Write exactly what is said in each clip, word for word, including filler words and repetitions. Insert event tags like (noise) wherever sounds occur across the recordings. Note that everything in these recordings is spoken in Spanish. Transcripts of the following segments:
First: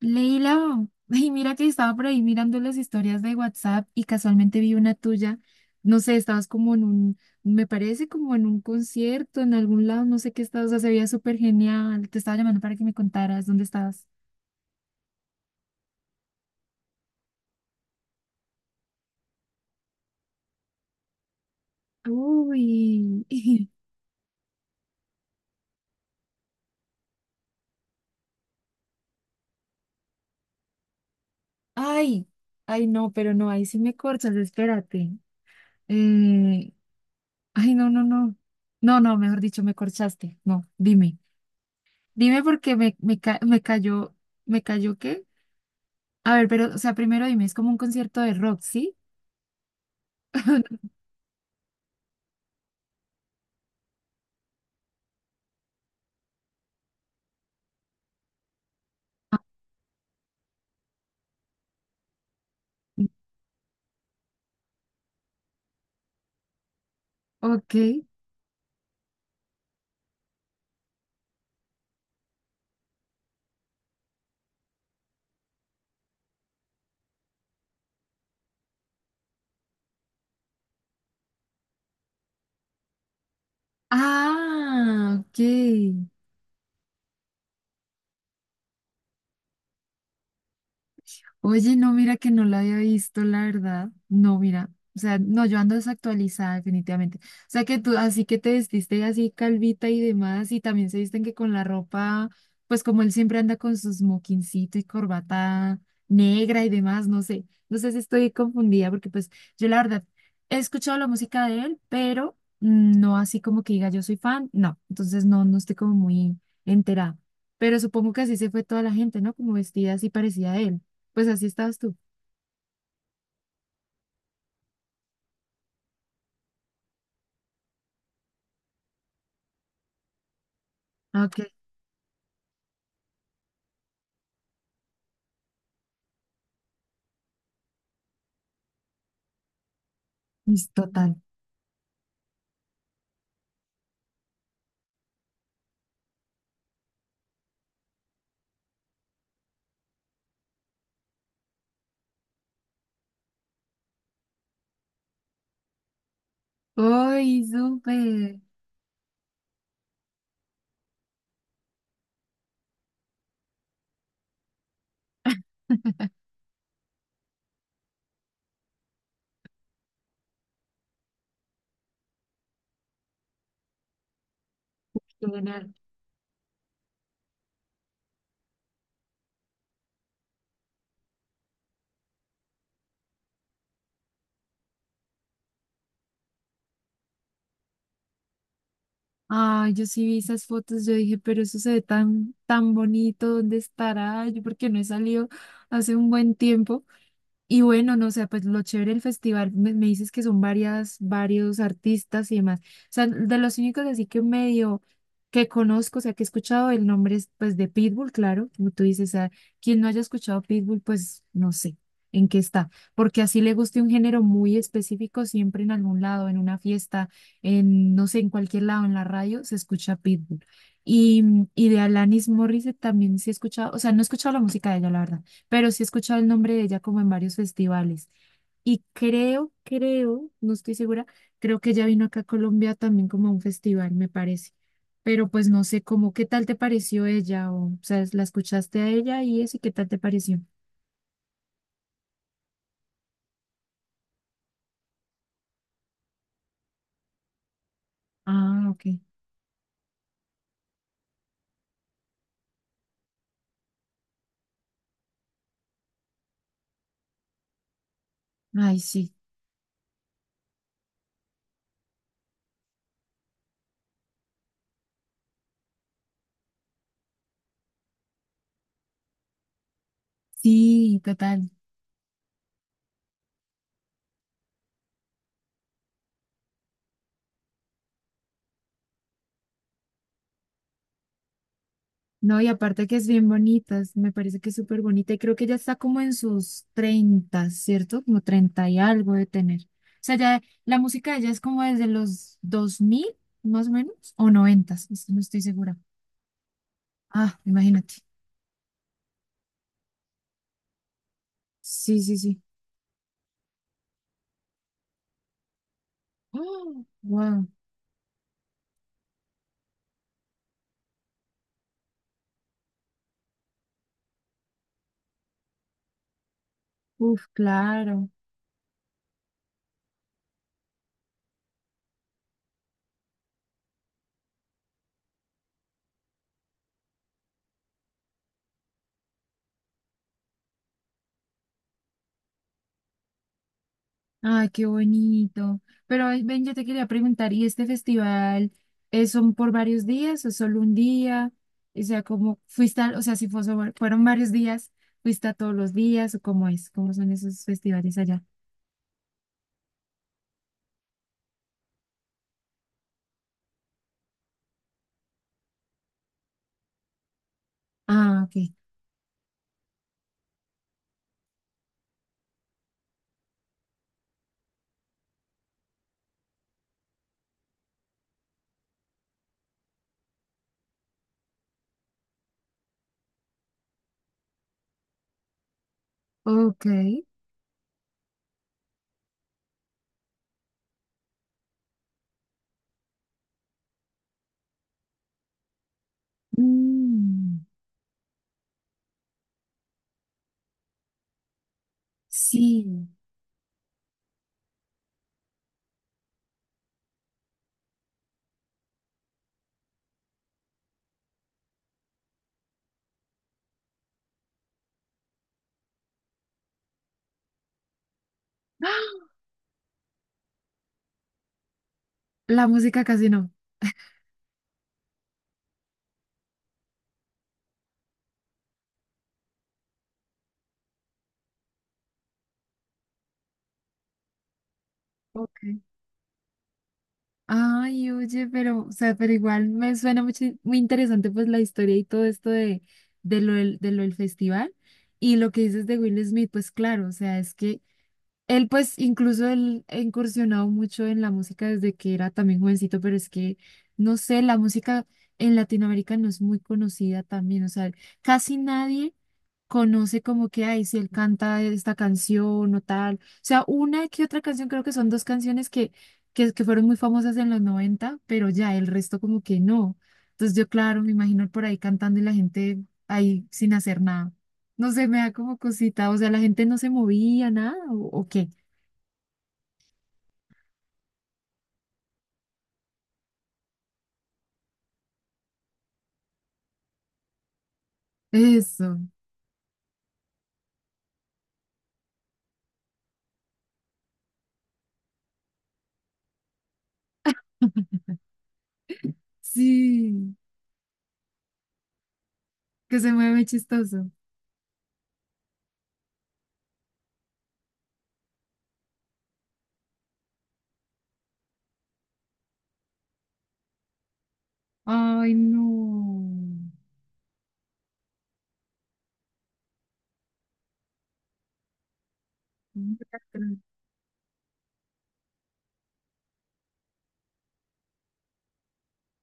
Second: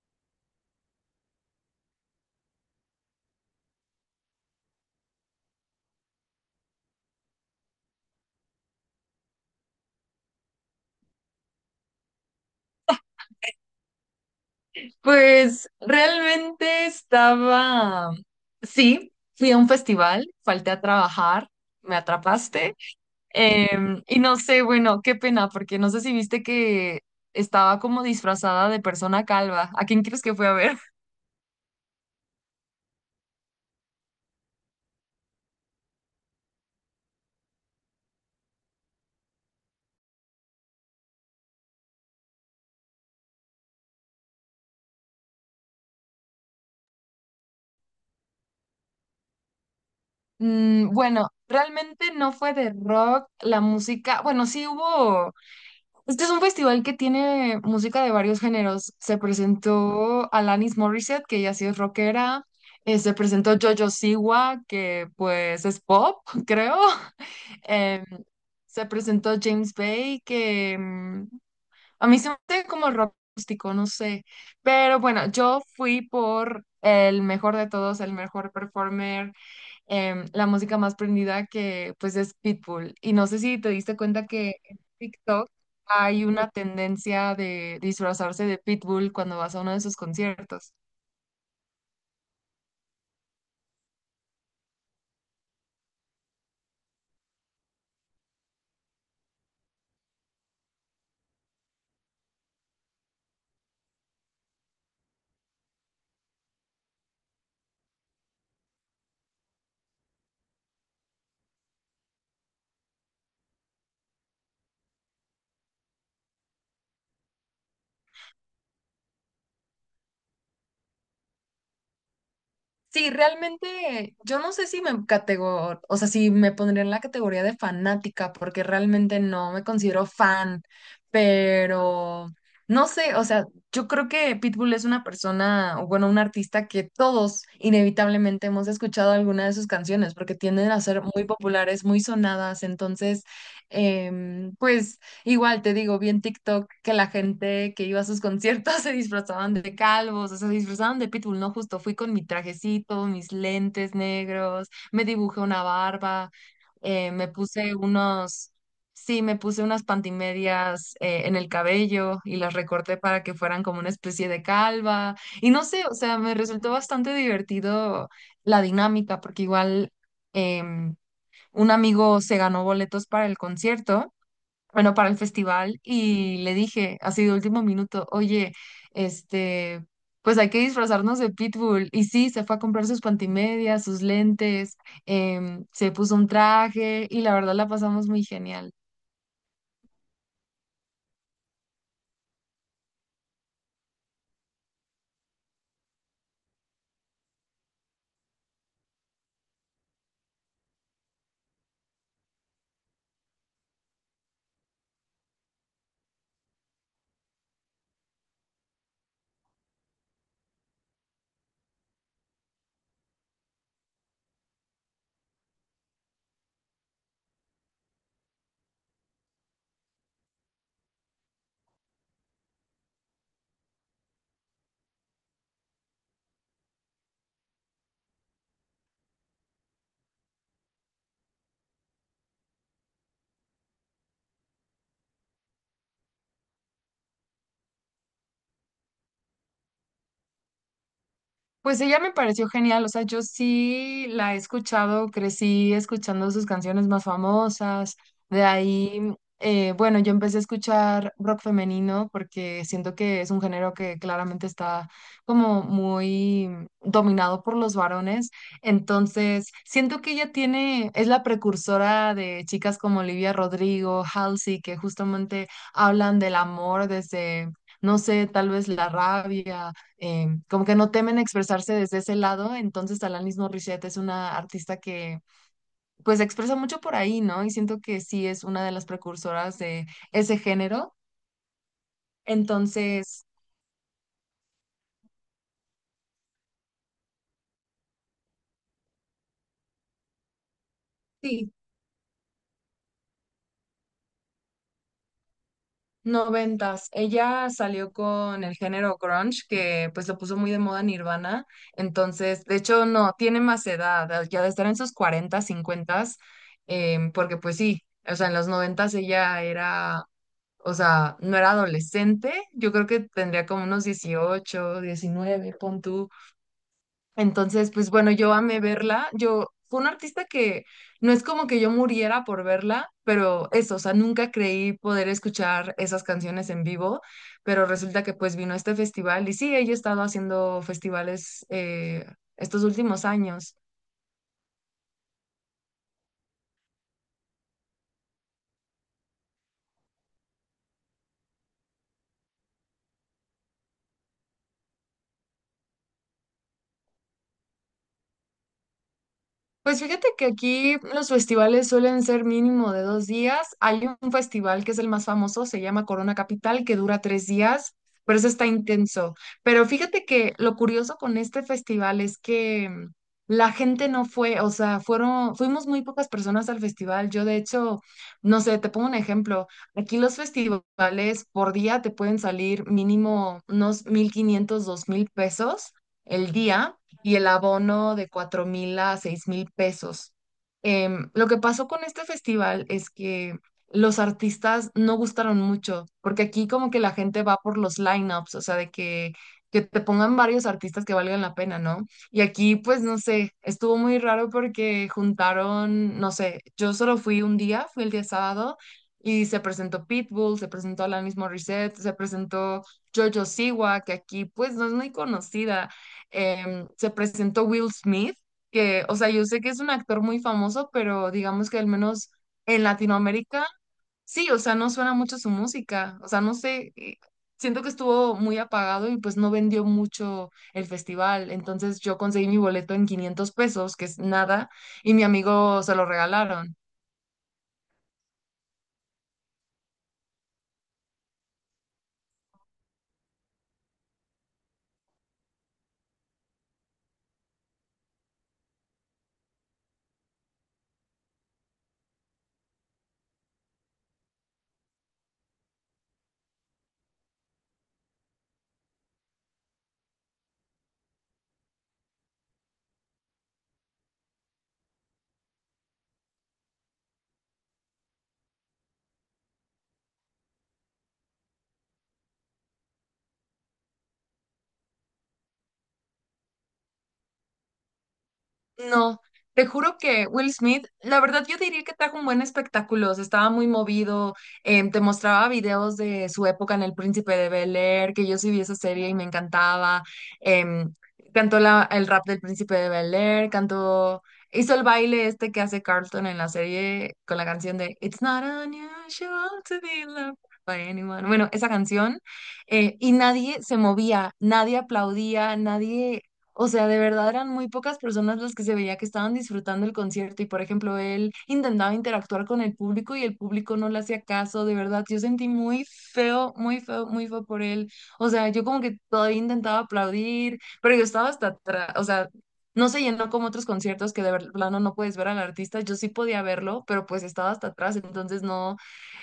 Leila, (laughs) ay, mira que estaba por ahí mirando las historias de WhatsApp y casualmente vi una tuya. No sé, estabas como en un, me parece como en un concierto, en algún lado, no sé qué estabas, o sea, se veía súper genial. Te estaba llamando para que me contaras dónde estabas. Pues realmente estaba, sí, fui a un festival, falté a trabajar, me atrapaste. Uy, em, Y no sé, bueno, qué pena, porque no sé si viste que estaba como disfrazada de persona calva. ¿A quién crees que fue a ver? (laughs) (laughs) ay, ay, no, pero no, ahí sí me corchas, espérate. Eh, Ay, no, no, no. No, no, mejor dicho, me corchaste. No, dime. Dime porque me, me, ca- me cayó, ¿me cayó qué? A ver, pero, o sea, primero dime, ¿es como un concierto de rock, sí? (laughs) Mm, bueno, realmente no fue de rock, la música, bueno, sí hubo. Este es un festival que tiene música de varios géneros. Se Ah, presentó Alanis Morissette, que ya sí es rockera. Eh, se presentó Jojo Siwa, que pues es pop, (laughs) creo. ok. Em, Se presentó James Bay, que mm, a mí se me hace como rock acústico, no sé. Pero bueno, yo fui por el mejor de todos, el mejor performer, em, la música más prendida, que pues es Pitbull. Y no sé si te diste cuenta que en Ah, ok. TikTok hay una tendencia de disfrazarse de Pitbull cuando vas a uno de sus conciertos. Oye, no, mira que no la había visto, la verdad. No, mira. O sea, no, yo ando desactualizada definitivamente. O sea, que tú así que te vestiste así calvita y demás, y también se visten que con la ropa, pues como él siempre anda con su smokincito y corbata negra y demás, no sé. No sé si estoy confundida, porque pues yo la verdad he escuchado la música de él, pero mm, no así como que diga yo soy fan, no. Entonces no, no estoy como muy enterada. Pero supongo que así se fue toda la gente, ¿no? Como vestida así parecida a él. Pues así estabas tú. Sí, realmente yo no sé si me categor, o sea, si me pondría en la categoría de fanática, porque realmente no me considero fan, Ah, ok, pero no sé, o sea, yo creo que Pitbull es una persona, o bueno, un artista que todos inevitablemente hemos escuchado alguna de sus canciones, porque es tienden a ser total. muy populares, muy sonadas. Entonces, em, pues... Igual te digo, vi en TikTok que la gente que iba a sus conciertos (laughs) se disfrazaban de calvos, o sea, se disfrazaban de Pitbull, ¿no? Justo fui con mi trajecito, mis lentes negros, me dibujé una barba, eh, me ¡Uy, puse súper! unos, sí, me puse unas pantimedias eh, en el cabello, y las recorté para que fueran como una especie de calva. Y no sé, o (laughs) sea, me resultó bastante divertido la dinámica, porque igual em, un amigo se ganó boletos para el concierto, bueno, para el Qué genial. festival, y le dije, así de último minuto, oye, este, pues hay que disfrazarnos de Pitbull. Y sí, se fue a comprar sus pantimedias, sus lentes, em, se puso un traje y la verdad la pasamos muy genial. Ay, yo sí vi esas fotos, yo dije, pero eso se ve tan, tan bonito, ¿dónde estará? Yo porque no he salido hace un buen tiempo. Y bueno, no sé, pues lo chévere del festival, me, me dices que son varias, varios artistas y demás. O sea, de los únicos así que medio que conozco, o sea, que he escuchado el nombre es pues de Pitbull, claro, como tú dices, a quien no haya escuchado Pitbull, pues no sé en qué está, porque así le guste un género muy específico, siempre en algún lado, en una fiesta, en no sé, en cualquier lado, en la radio, se escucha Pitbull. Y, y de Alanis Morissette también sí he escuchado, o sea, no he escuchado la música de ella, la verdad, pero sí he escuchado el nombre de ella como en varios festivales. Y creo, creo, no estoy segura, creo que ella vino acá a Colombia también como a un festival, me parece. Pero pues no sé cómo, ¿qué tal te pareció ella? O, o sea, ¿la escuchaste a ella y eso? ¿Y qué tal te pareció? Pues ella me pareció genial, o sea, yo sí la he escuchado, crecí escuchando sus canciones más famosas. De Ah, ok. ahí, eh, bueno, yo empecé a escuchar rock femenino porque siento que es un género que claramente está como muy dominado por los varones, Ay, sí. entonces siento que ella tiene, es la precursora de chicas como Olivia Rodrigo, Halsey, que justamente hablan del amor desde... No sé, tal vez la rabia, eh, como que no Sí, temen total. expresarse desde ese lado, entonces Alanis Morissette es una artista que pues se expresa mucho por ahí, ¿no? Y siento que sí es una de las precursoras de ese género. No, y aparte que es Entonces, bien bonita, es- me parece que es súper bonita y creo que ya está como en sus treinta, ¿cierto? Como treinta y algo de tener. O sea, ya la música de ella es sí, como desde los dos mil más o menos, o noventa, no estoy segura. noventas. Ah, Ella salió imagínate. con el género grunge, que pues lo puso muy de moda Nirvana. Sí, sí, sí. Entonces, de hecho, no, tiene más edad, ya de estar en sus cuarentas, cincuentas, (gasps) em, porque Wow. pues sí, o sea, en los noventas ella era, o sea, no era adolescente, yo creo que tendría como unos dieciocho, diecinueve, pon tú. Uf, Entonces, pues claro. bueno, yo amé verla, yo fue un artista que no es como que yo muriera por verla, pero eso, o sea, nunca creí poder escuchar esas canciones en vivo, pero resulta que pues vino este festival y sí, ella ha estado haciendo festivales eh, estos últimos años. Ay, qué bonito. Pero ay, ven, yo te quería preguntar, ¿y este festival es son por varios días o solo un día? O sea, ¿cómo fuiste al- o sea, si fue sobre- fueron varios días, fuiste a todos los días o cómo es? ¿Cómo son esos festivales allá? Pues fíjate que aquí los festivales suelen ser mínimo de dos días. Hay un festival que es el más famoso, se llama Corona Capital, que dura tres días, pero Ah, eso está ok. intenso. Pero fíjate que lo curioso con este festival es que mm, la gente no fue, o sea, fueron, fuimos muy pocas personas al festival. Yo, de hecho, no sé, te pongo un ejemplo. Aquí los festivales por día te pueden salir mínimo unos mil quinientos, dos mil pesos el Ok. día, y el abono de cuatro mil a seis mil pesos. Em, lo que pasó con este festival es que los artistas no gustaron mucho, porque aquí como que la gente va Mm, por los lineups, o sea, de que, que te pongan varios artistas que valgan la pena, ¿no? Y aquí, sí. pues, no sé, estuvo muy raro porque juntaron, no sé, yo solo fui un día, fui el día sábado, y se presentó Pitbull, se presentó Alanis Morissette, se presentó Jojo Siwa, que aquí, pues, no es muy conocida. Em, se presentó Will Smith, que, o sea, ¡Ah! yo sé que es un actor muy famoso, pero digamos que al menos La en música casi no. Latinoamérica, sí, o sea, no suena mucho su música, o sea, no sé. Eh, siento que estuvo muy apagado y pues no vendió mucho el festival, entonces yo conseguí mi boleto en quinientos pesos, que es nada, y mi Ok. amigo se lo regalaron. Ay, oye, pero, o sea, pero igual me suena mucho, muy interesante pues la historia y todo esto de, de lo del, de lo del festival. Y lo que dices de Will Smith, pues claro, o sea, es que él pues incluso él ha incursionado mucho en la música desde que era también jovencito, pero es que, no sé, la música en Latinoamérica no es muy conocida también, o sea, casi nadie conoce como que, ay, si él canta esta canción o tal, o sea, una que otra canción, creo que son dos canciones que, que, que fueron muy famosas en los noventa, pero ya el resto como que no. Entonces yo, claro, me imagino por ahí cantando y la gente ahí sin hacer nada. No sé, me da como cosita, o sea, la gente no se movía, nada, o, o qué. No, te juro que Will Smith, la verdad yo diría que trajo un buen espectáculo, o sea, estaba muy movido. Em, te mostraba videos de su época en El Príncipe de Bel-Air, que yo sí vi esa Eso. serie y me encantaba. em, cantó la- el rap del Príncipe de Bel-Air, cantó, hizo el baile este que hace Carlton en la serie con la canción de (laughs) It's not unusual to be Sí, loved by anyone. Bueno, esa canción, eh, que se y mueve nadie se chistoso. movía, nadie aplaudía, nadie, o sea, de verdad eran muy pocas personas las que se veía que estaban disfrutando el concierto y, por ejemplo, él intentaba interactuar con el público y el público no le hacía caso, de verdad. Yo Ay, sentí muy feo, no. muy feo, muy feo por él. O sea, yo como que todavía intentaba aplaudir, pero yo estaba hasta atrás, o sea, no se llenó como (laughs) otros conciertos que de ver- plano no puedes ver al artista. Yo sí podía verlo, pero pues estaba hasta atrás, entonces no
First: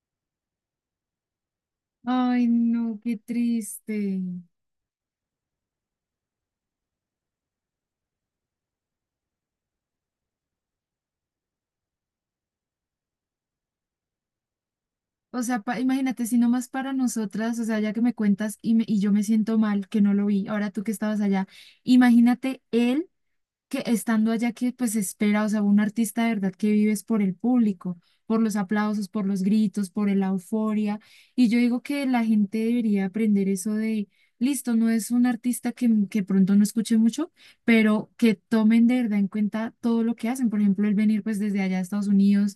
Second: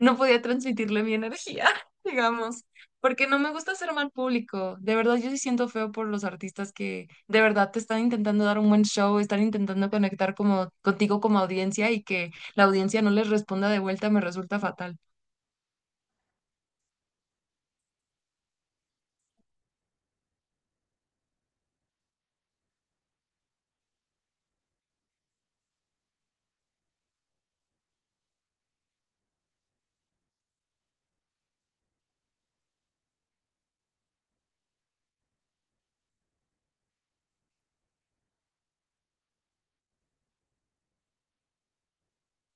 no podía transmitirle mi energía, (laughs) Ay, digamos, no, qué porque no me gusta hacer mal triste. público. De verdad, yo sí siento feo por los artistas que de verdad te están intentando dar un buen show, están intentando conectar como contigo como audiencia y que la audiencia no les responda de vuelta, me resulta fatal. O sea, pa- imagínate, si nomás para nosotras, o sea, ya que me cuentas y, me- y yo me siento mal que no lo vi, ahora tú que estabas allá, imagínate él que estando allá que pues espera, o sea, un artista de verdad que vives por el público, por los aplausos, por los gritos, por la euforia. Y yo digo que la gente debería aprender eso de, listo, no es un artista que, que pronto no escuche mucho, pero que tomen de verdad en cuenta todo lo que hacen. Por ejemplo, el venir pues desde allá a Estados Unidos,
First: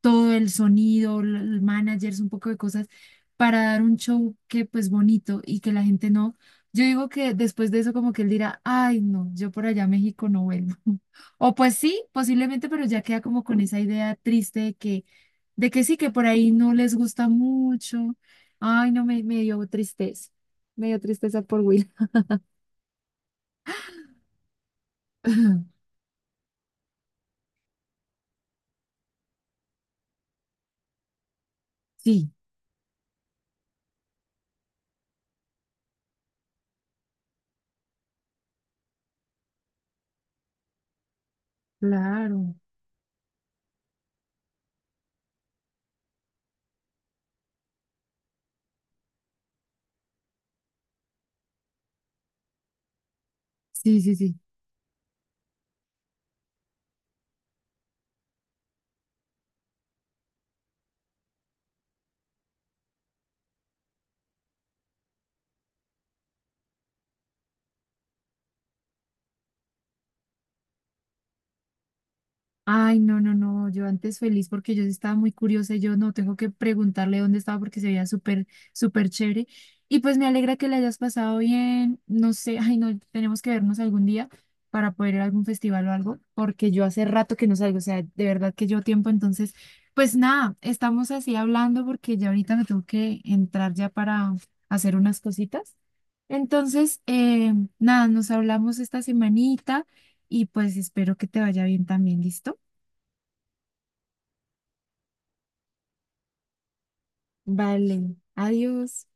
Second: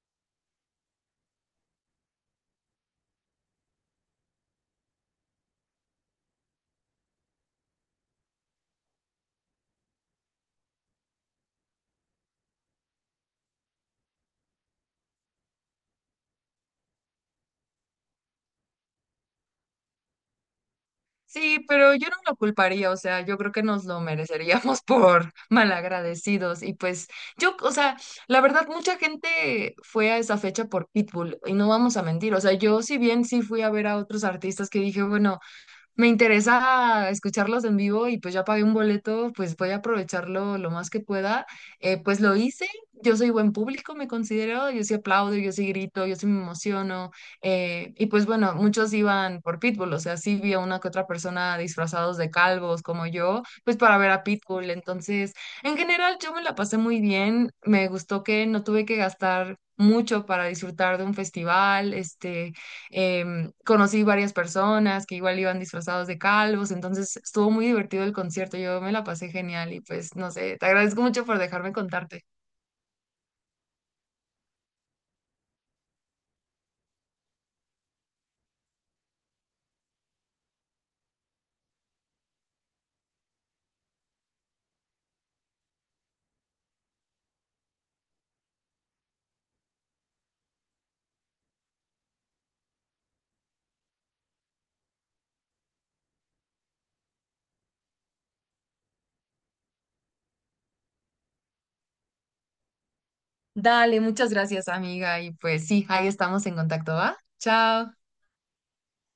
todo el sonido, l- el managers, un poco de cosas para dar un show que pues bonito y que la gente no, yo digo que después de eso como que él dirá, ay, no, yo por allá a México no vuelvo. (laughs) O pues sí, posiblemente, pero ya queda como con esa idea triste de que, de que sí, que por ahí no les gusta mucho. Ay, no, me, me dio tristeza. Me dio tristeza por Sí, Will. pero yo no lo culparía, o sea, yo creo que nos lo mereceríamos (laughs) por (laughs) malagradecidos y pues yo, o sea, la verdad, mucha gente fue a esa fecha por Pitbull y no vamos a Sí, mentir, o sea, yo si bien sí fui a ver a otros artistas, que dije, bueno, me interesa escucharlos en vivo y pues ya pagué un boleto, pues voy a aprovecharlo lo más que pueda. Eh, pues lo claro. hice, yo soy buen público, me considero, yo sí aplaudo, yo sí grito, yo sí me emociono. Eh, y pues bueno, muchos iban por Pitbull, o sea, sí vi a una que otra persona disfrazados de calvos como yo, pues para Sí, ver sí, a sí. Pitbull. Entonces, en general yo me la pasé muy bien, me gustó que no tuve que gastar mucho para disfrutar de un festival, este... Em, conocí varias personas que igual iban disfrazados de calvos, entonces estuvo muy divertido el concierto, yo me la pasé genial y pues no sé, te agradezco mucho por dejarme contarte. Ay, no, no, no, yo antes feliz porque yo sí estaba muy curiosa y yo no tengo que preguntarle dónde estaba porque se veía súper, súper chévere. Y pues me alegra que le hayas pasado bien, no sé, ay, no, tenemos que vernos algún día para poder ir a algún festival o algo, porque yo hace rato que no salgo, o sea, de verdad que llevo tiempo, entonces, pues nada, estamos así hablando porque ya ahorita me tengo que entrar ya para hacer unas cositas. Entonces, eh, nada, nos hablamos esta semanita y pues espero que te vaya bien también, ¿listo? Dale, muchas gracias amiga y pues sí, ahí estamos en contacto, ¿va? Chao. Vale, adiós.